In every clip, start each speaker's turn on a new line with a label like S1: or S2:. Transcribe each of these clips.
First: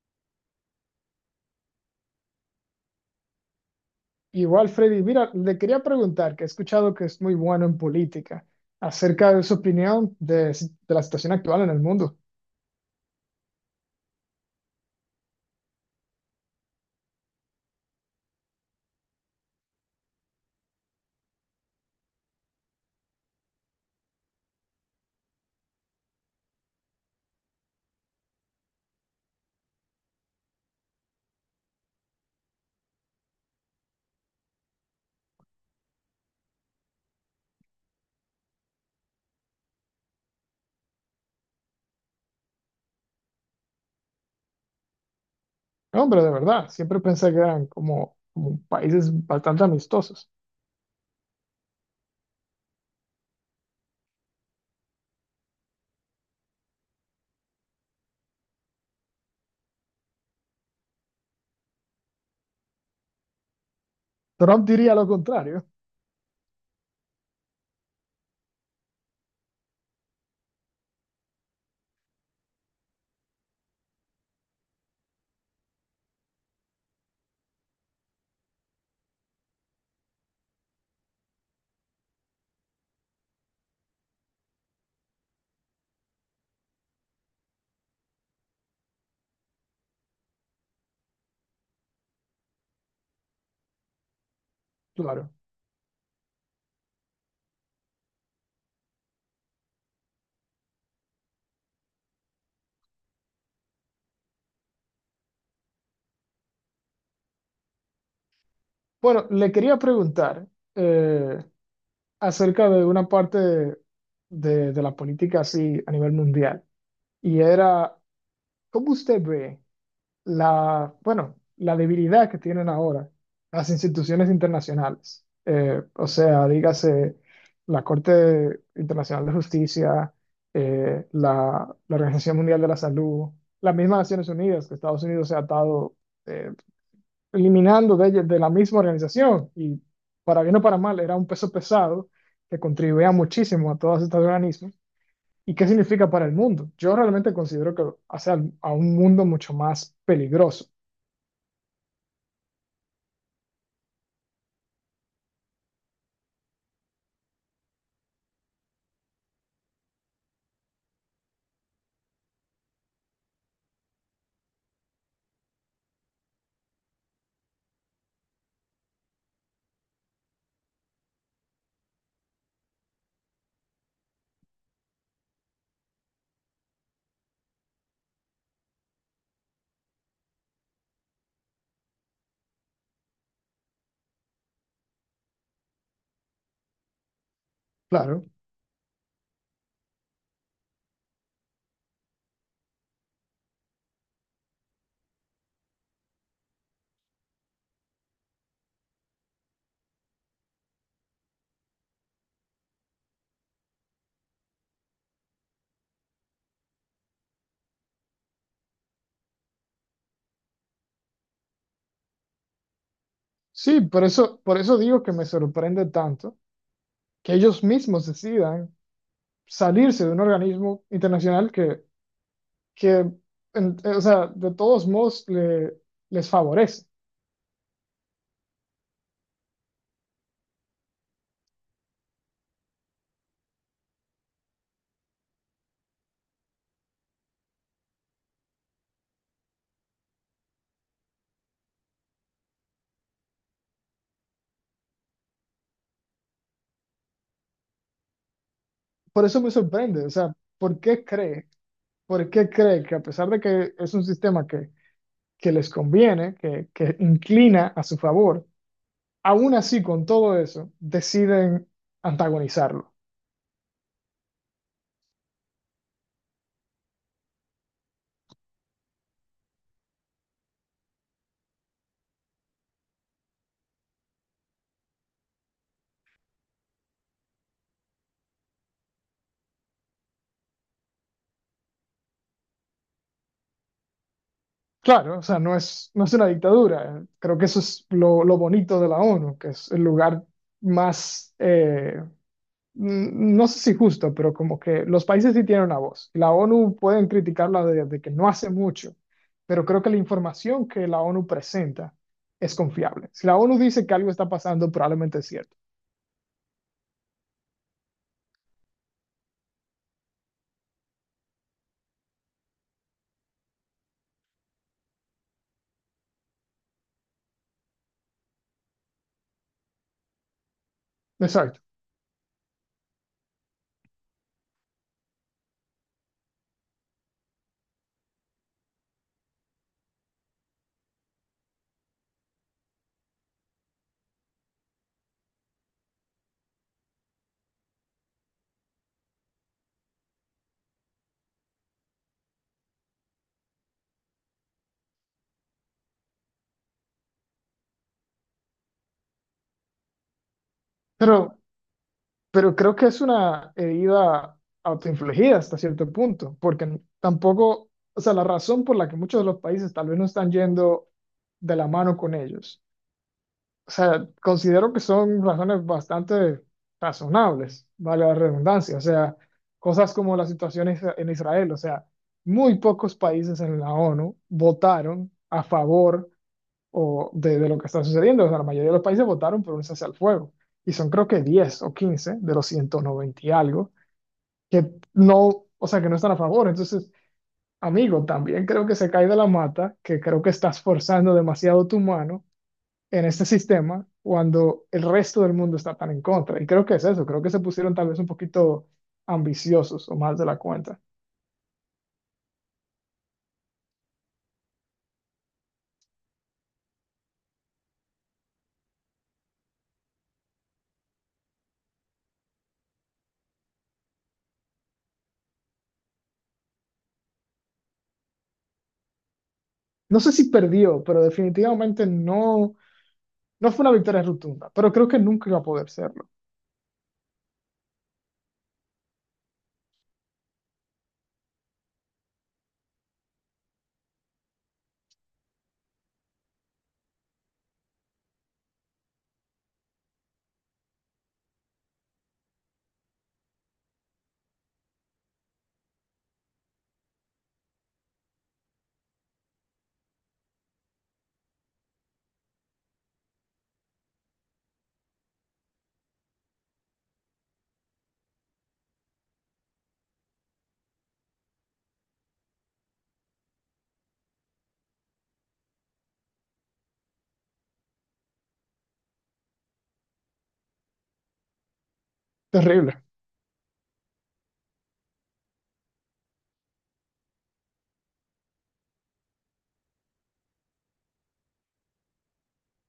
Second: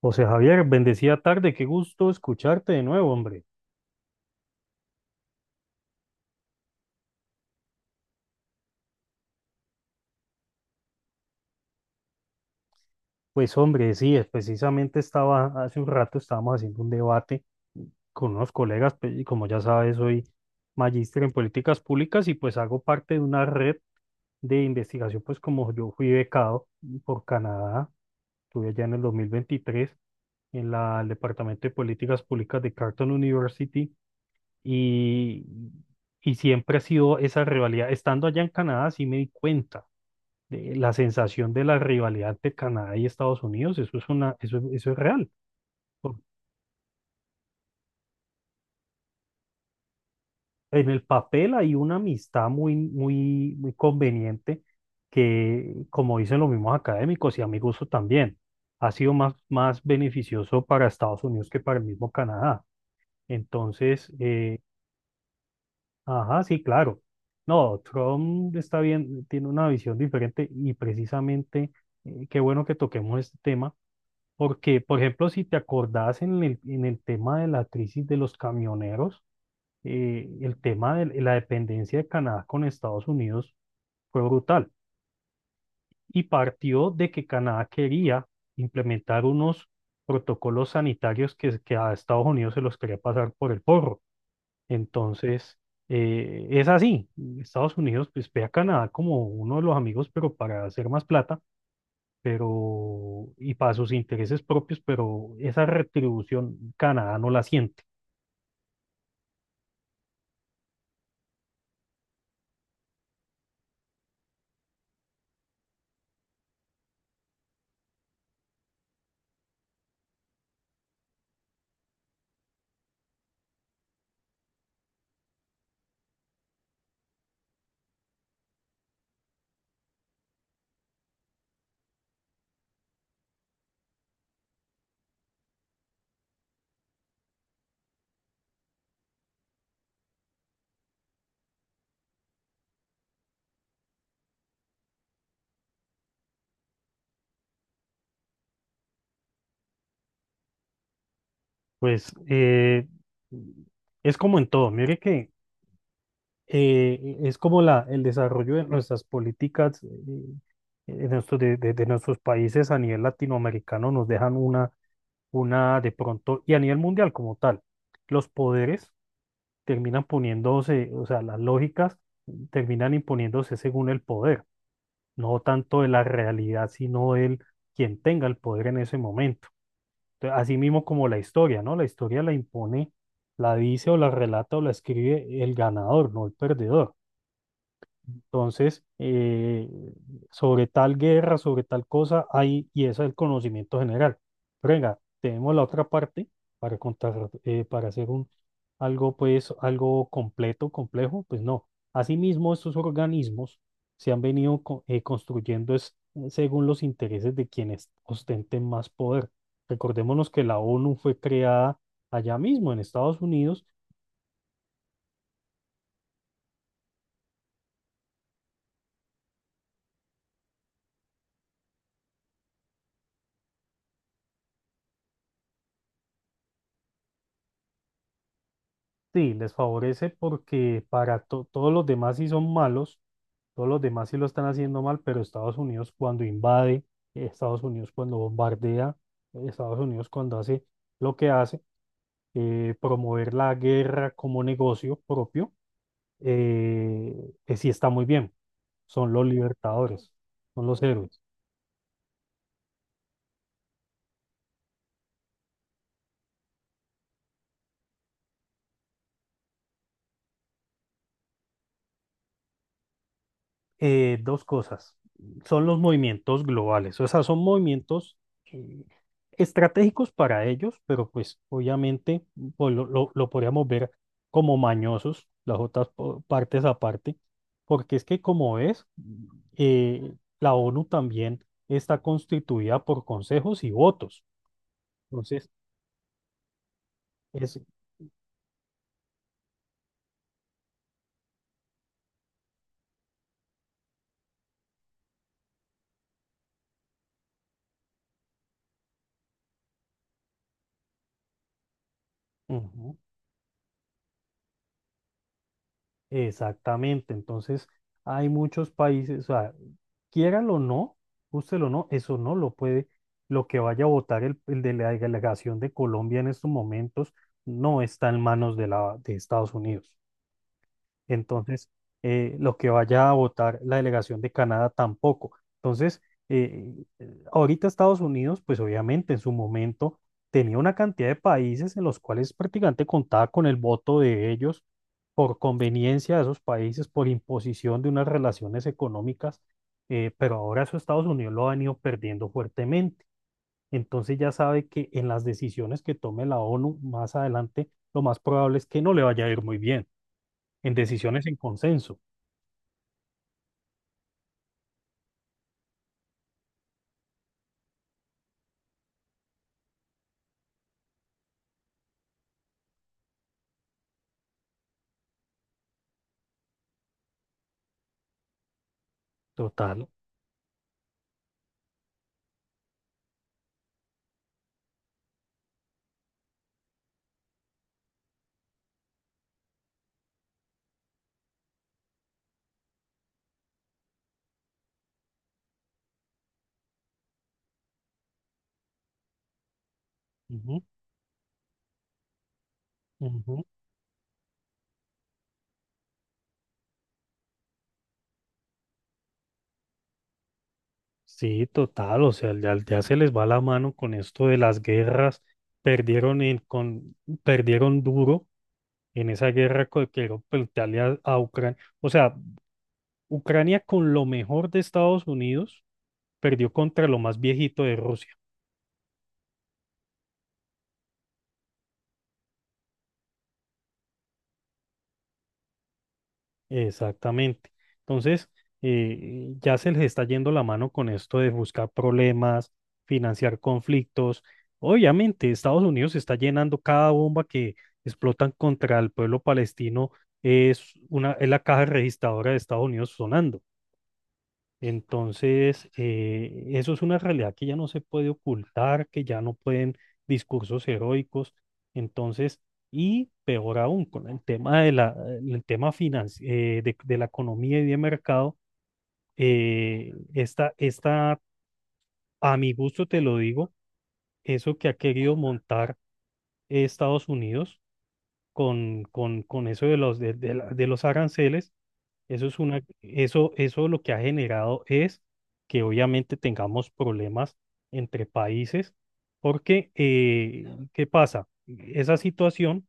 S1: José Javier, bendecida tarde, qué gusto escucharte de nuevo, hombre.
S2: Igual, Freddy, mira, le quería preguntar, que he escuchado que es muy bueno en política, acerca de su opinión de, de la situación actual en el mundo.
S1: Pues hombre, sí, precisamente estaba, hace un rato estábamos haciendo un debate con unos colegas, y como ya sabes, soy magíster en políticas públicas y pues hago parte de una red de investigación, pues como yo fui becado por Canadá, estuve allá en el 2023 en el Departamento de Políticas Públicas de Carleton University y, siempre ha sido esa rivalidad. Estando allá en Canadá, sí me di cuenta de la sensación de la rivalidad de Canadá y Estados Unidos, eso es real.
S2: No,
S1: Por-
S2: hombre, de verdad, siempre pensé que eran como países bastante amistosos.
S1: En el papel hay una amistad muy, muy, muy conveniente que, como dicen los mismos académicos y a mi gusto también, ha sido más, beneficioso para Estados Unidos que para el mismo Canadá. Entonces,
S2: Trump diría lo contrario,
S1: ajá, sí, claro. No, Trump está bien, tiene una visión diferente y precisamente, qué bueno que toquemos este tema. Porque, por ejemplo, si te acordás en en el tema de la crisis de los camioneros, el tema de la dependencia de Canadá con Estados Unidos fue brutal y partió de que Canadá quería implementar unos protocolos sanitarios que a Estados Unidos se los quería pasar por el porro.
S2: claro.
S1: Entonces, es así. Estados Unidos pues, ve a Canadá como uno de los amigos, pero para hacer más plata pero y para sus intereses propios, pero esa retribución Canadá no la siente.
S2: Bueno, le quería preguntar eh, acerca de una parte de la política así a nivel mundial, y era, ¿cómo usted ve la, bueno, la debilidad que tienen ahora las instituciones internacionales? O sea, dígase la Corte Internacional de Justicia, la Organización Mundial de la Salud, las mismas Naciones Unidas, que Estados Unidos se ha atado eh, eliminando de la misma organización. Y para bien o para mal, era un peso pesado que contribuía muchísimo a todos estos organismos. ¿Y qué significa para el mundo? Yo realmente considero que hace a un mundo mucho más peligroso.
S1: Pues es como en todo, mire que es como el desarrollo de nuestras políticas, de nuestros países a nivel latinoamericano nos dejan una de pronto, y a nivel mundial como tal, los poderes terminan poniéndose, o sea, las lógicas terminan imponiéndose según el poder. No tanto de la realidad, sino del quien tenga el poder en ese momento. Entonces, así mismo como la historia, ¿no? La historia la impone, la dice o la relata o la escribe el ganador, no el perdedor.
S2: Claro.
S1: Entonces, sobre tal guerra, sobre tal cosa, hay, y ese es el conocimiento general. Pero venga, tenemos la otra parte para contar, para hacer un, algo, pues, algo completo, complejo, pues no. Asimismo, estos organismos se han venido construyendo según los intereses de quienes ostenten más poder. Recordémonos que la ONU fue creada allá mismo en Estados Unidos.
S2: Sí, por eso digo que me sorprende tanto que ellos mismos decidan salirse de un organismo internacional que, o sea, de todos modos les favorece.
S1: Sí, les favorece porque para todos los demás sí son malos. Todos los demás sí lo están haciendo mal, pero Estados Unidos cuando invade, Estados Unidos cuando bombardea, Estados Unidos cuando hace lo que hace, promover la guerra como negocio propio, sí está muy bien. Son los
S2: Por eso me sorprende, o
S1: libertadores,
S2: sea,
S1: son
S2: ¿por
S1: los
S2: qué
S1: héroes.
S2: cree? ¿Por qué cree que a pesar de que es un sistema que les conviene, que inclina a su favor, aún así con todo eso deciden antagonizarlo?
S1: Dos cosas. Son los movimientos globales, o sea, son movimientos eh, estratégicos para ellos, pero pues obviamente pues, lo podríamos ver como mañosos, las otras partes aparte, porque es que como ves, eh, la ONU también está constituida por consejos y votos.
S2: Claro, o sea,
S1: Entonces,
S2: no es una dictadura. Creo que
S1: es.
S2: eso es lo bonito de la ONU, que es el lugar más, no sé si justo, pero como que los países sí tienen una voz. La ONU pueden criticarla de que no hace mucho, pero creo que la información que la ONU presenta es
S1: Ujú.
S2: confiable. Si la ONU dice que algo está pasando, probablemente es cierto.
S1: Exactamente, entonces hay muchos países, o sea, quiéralo o no, úselo o no, eso no lo puede, lo que vaya a votar el de la delegación de Colombia en estos momentos no está en manos de Estados Unidos.
S2: Exacto.
S1: Entonces, lo que vaya a votar la delegación de Canadá tampoco. Entonces, eh, ahorita Estados Unidos, pues obviamente en su momento tenía una cantidad de países en los cuales prácticamente contaba con el voto de ellos por conveniencia de esos países, por imposición de unas relaciones económicas, pero ahora eso Estados Unidos lo ha venido perdiendo fuertemente. Entonces ya sabe que en las decisiones que tome la ONU más adelante, lo más probable es que no le vaya a ir muy bien en
S2: Pero
S1: decisiones en consenso.
S2: Pero creo que es una herida autoinfligida hasta cierto punto, porque tampoco, o sea, la razón por la que muchos de los países tal vez no están yendo de la mano con ellos. O sea, considero que son razones bastante razonables, vale la redundancia. O sea,
S1: Total.
S2: cosas como la situación en Israel, o sea, muy pocos países en la ONU votaron a favor o de lo que está sucediendo. O sea, la mayoría de los países votaron por un cese al fuego y son creo que 10 o 15 de los 190 y algo que no, o sea, que no están a favor. Entonces, amigo, también creo que se cae de la mata, que creo que estás
S1: Ujú,
S2: forzando demasiado tu mano en este
S1: ujú.
S2: sistema cuando el resto del mundo está tan en contra. Y creo que es eso, creo que se pusieron tal vez un poquito ambiciosos o más de la cuenta.
S1: Sí, total. O sea, ya, ya se les va la mano con esto de las guerras. Perdieron, perdieron duro en esa guerra que dio Italia a Ucrania. O sea, Ucrania con lo mejor de Estados Unidos perdió contra lo más viejito de Rusia.
S2: No sé si perdió, pero definitivamente no, no fue una victoria rotunda, pero creo que nunca iba a poder serlo.
S1: Exactamente. Entonces, ya se les está yendo la mano con esto de buscar problemas, financiar conflictos. Obviamente, Estados Unidos está llenando cada bomba que explotan contra el pueblo palestino, es la caja registradora de Estados Unidos sonando. Entonces, eso es una realidad que ya no se puede ocultar, que ya no pueden discursos heroicos. Entonces, y peor aún, con el tema de el tema de la economía y de mercado, esta, a mi gusto te lo digo, eso que ha querido montar Estados Unidos con eso de los, de los aranceles. Eso es una,
S2: Terrible.
S1: eso, eso lo que ha generado es que obviamente tengamos problemas entre países, porque, claro. ¿Qué pasa? Esa situación,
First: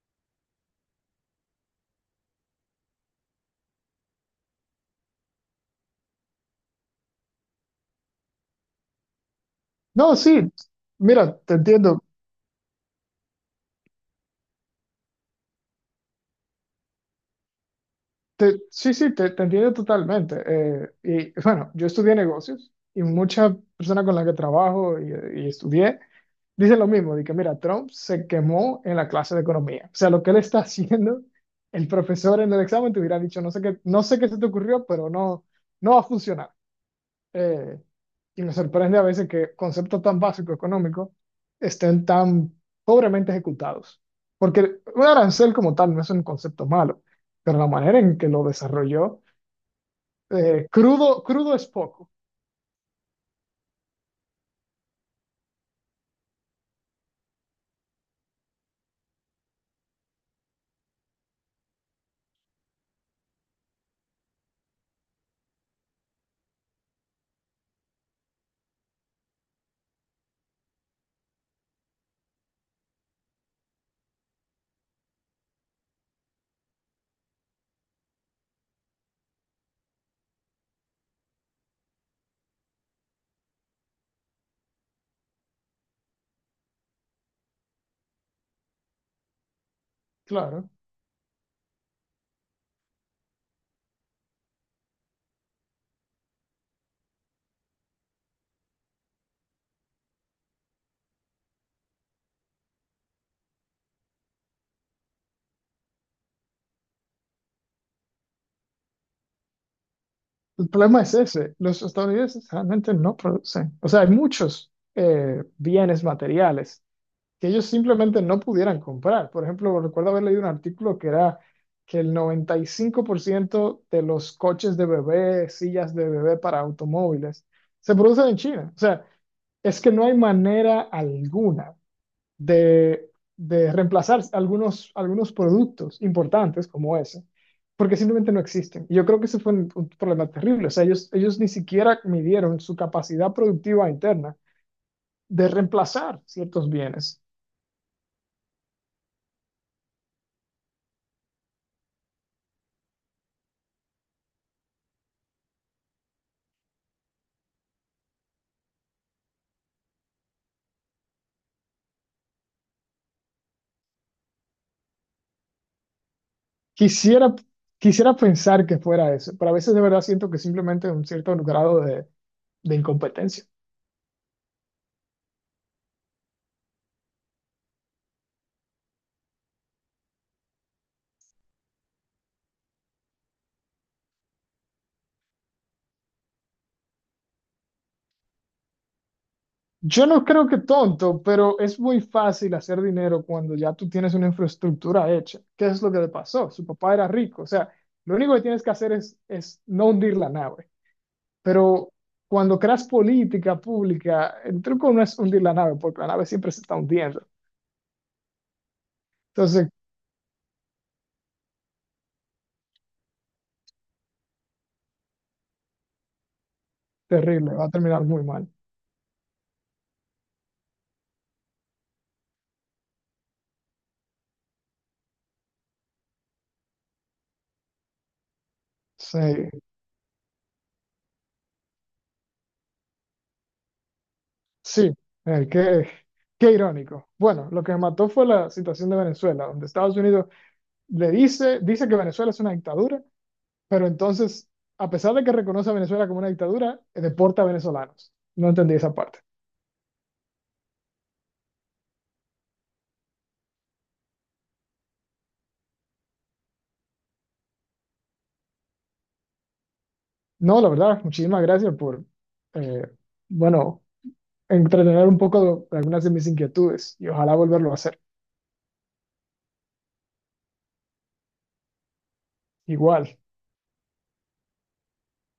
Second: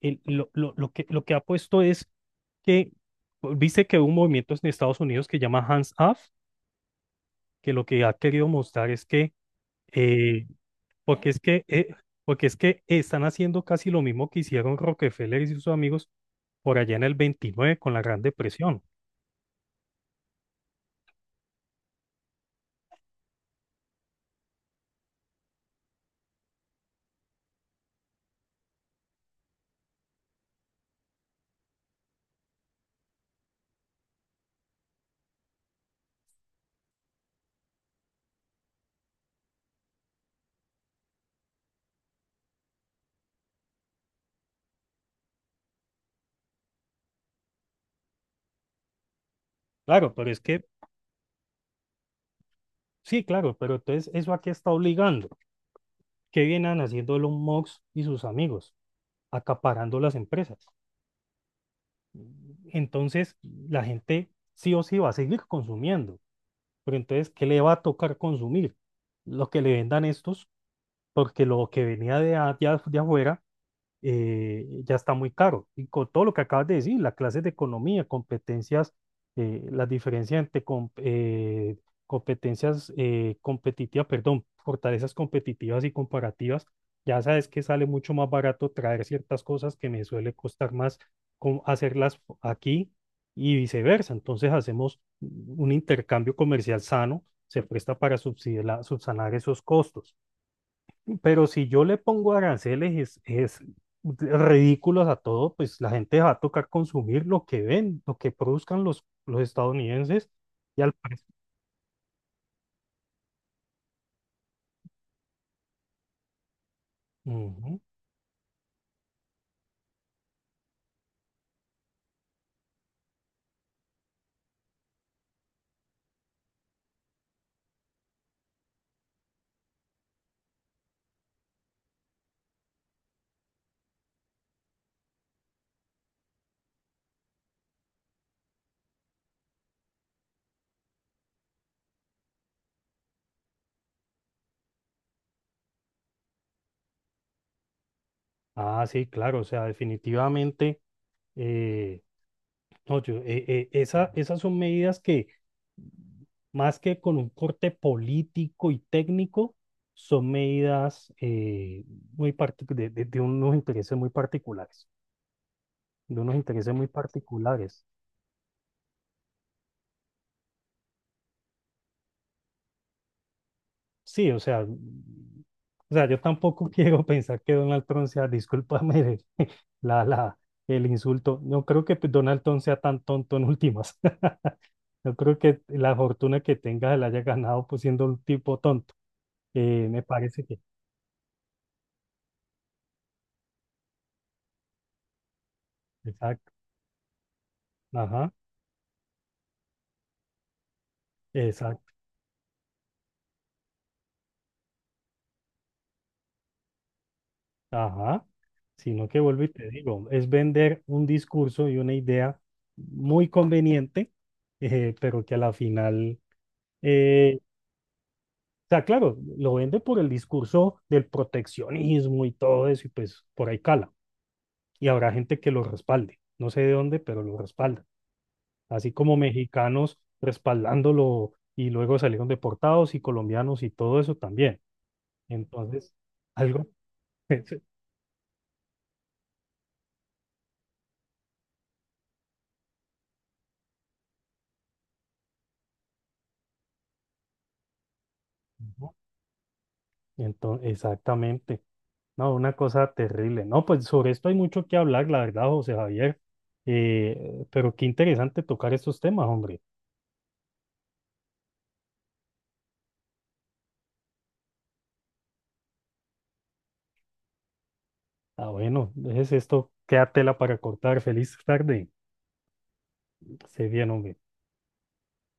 S1: lo que ha puesto es que, pues, viste que hubo un movimiento en Estados Unidos que llama Hands Off, que lo que ha querido mostrar es que
S2: No,
S1: eh,
S2: sí,
S1: porque
S2: mira,
S1: es
S2: te
S1: que, eh,
S2: entiendo.
S1: porque es que están haciendo casi lo mismo que hicieron Rockefeller y sus amigos por allá en el 29 con la Gran Depresión.
S2: Sí, sí, te entiendo totalmente. Y bueno, yo estudié negocios y muchas personas con las que trabajo y estudié dicen lo mismo, de que mira, Trump se quemó en la clase de economía. O sea, lo que él está haciendo, el profesor en el examen te hubiera dicho, no sé qué, no sé qué se te ocurrió, pero no, no va a funcionar. Eh, y me sorprende a veces que conceptos tan básicos económicos estén tan pobremente ejecutados. Porque un arancel como tal no es un concepto malo, pero la manera en que lo desarrolló,
S1: Claro, pero es que,
S2: crudo, crudo es poco,
S1: sí, claro, pero entonces, ¿eso a qué está obligando? ¿Qué vienen haciendo Elon Musk y sus amigos? Acaparando las empresas. Entonces la gente sí o sí va a seguir consumiendo. Pero entonces, ¿qué le va a tocar consumir? Lo que le vendan estos, porque lo que venía de afuera ya está muy caro. Y con todo lo que acabas de decir, las clases de economía, competencias, las diferencias entre competencias competitivas, perdón, fortalezas competitivas y comparativas, ya sabes que sale mucho más barato traer ciertas cosas que me suele
S2: claro.
S1: costar más hacerlas aquí y viceversa. Entonces hacemos un intercambio comercial sano, se presta para subsanar esos costos. Pero si yo le pongo aranceles es ridículos a todo, pues la gente va a tocar consumir lo que ven, lo que produzcan los estadounidenses
S2: El
S1: y al
S2: problema es
S1: precio.
S2: ese, los estadounidenses realmente no producen. O sea, hay muchos bienes materiales que ellos
S1: Ujú.
S2: simplemente no pudieran comprar. Por ejemplo, recuerdo haber leído un artículo que era que el 95% de los coches de bebé, sillas de bebé para automóviles, se producen en China. O sea, es que no hay manera alguna de, de reemplazar algunos productos importantes como ese, porque simplemente no existen. Y yo creo que ese fue un problema terrible. O sea, ellos ni siquiera midieron su capacidad productiva interna de reemplazar ciertos bienes.
S1: Ah, sí, claro, o sea, definitivamente, eh, no, esas son medidas que más que con un corte político y técnico, son medidas muy partic- de unos intereses muy particulares, de unos intereses muy
S2: Quisiera,
S1: particulares.
S2: quisiera pensar que fuera eso, pero a veces de verdad siento que simplemente un cierto grado de incompetencia.
S1: Sí, o sea, yo tampoco quiero pensar que Donald Trump sea, discúlpame, la, la, el insulto. No creo que pues, Donald Trump sea tan tonto en últimas. No creo que la fortuna que tenga se la haya ganado pues siendo un tipo tonto. Me
S2: Yo no
S1: parece
S2: creo
S1: que,
S2: que tonto, pero es muy fácil hacer dinero cuando ya tú tienes una infraestructura hecha. ¿Qué es lo que le
S1: exacto,
S2: pasó? Su papá era rico, o sea, lo
S1: ajá,
S2: único que tienes que hacer es no hundir la nave.
S1: exacto,
S2: Pero cuando creas política pública, el truco no es hundir la nave, porque la nave siempre se está hundiendo.
S1: ajá. Sino que vuelvo y te
S2: Entonces,
S1: digo, es vender un discurso y una idea muy conveniente, pero que a la final eh,
S2: terrible, va a terminar muy mal.
S1: sea, claro, lo vende por el discurso del proteccionismo y todo eso, y pues por ahí cala. Y habrá gente que lo respalde. No sé de dónde, pero lo respalda. Así como
S2: Sí.
S1: mexicanos respaldándolo y luego salieron deportados y colombianos y todo eso también.
S2: Sí, eh, qué,
S1: Entonces,
S2: qué
S1: algo.
S2: irónico. Bueno, lo que me mató fue la situación de Venezuela, donde Estados Unidos dice que Venezuela es una dictadura, pero entonces, a pesar de que reconoce a Venezuela como una dictadura, deporta a venezolanos. No entendí esa parte.
S1: Entonces, exactamente. No, una cosa terrible. No, pues sobre esto hay mucho que hablar, la verdad, José Javier. Pero qué interesante tocar estos temas, hombre.
S2: No, la verdad, muchísimas gracias por, eh, bueno, entretener un poco de algunas de mis inquietudes y ojalá volverlo a hacer.
S1: Ah, bueno, es esto. Queda tela para cortar. Feliz tarde.
S2: Igual.
S1: Se bien, hombre.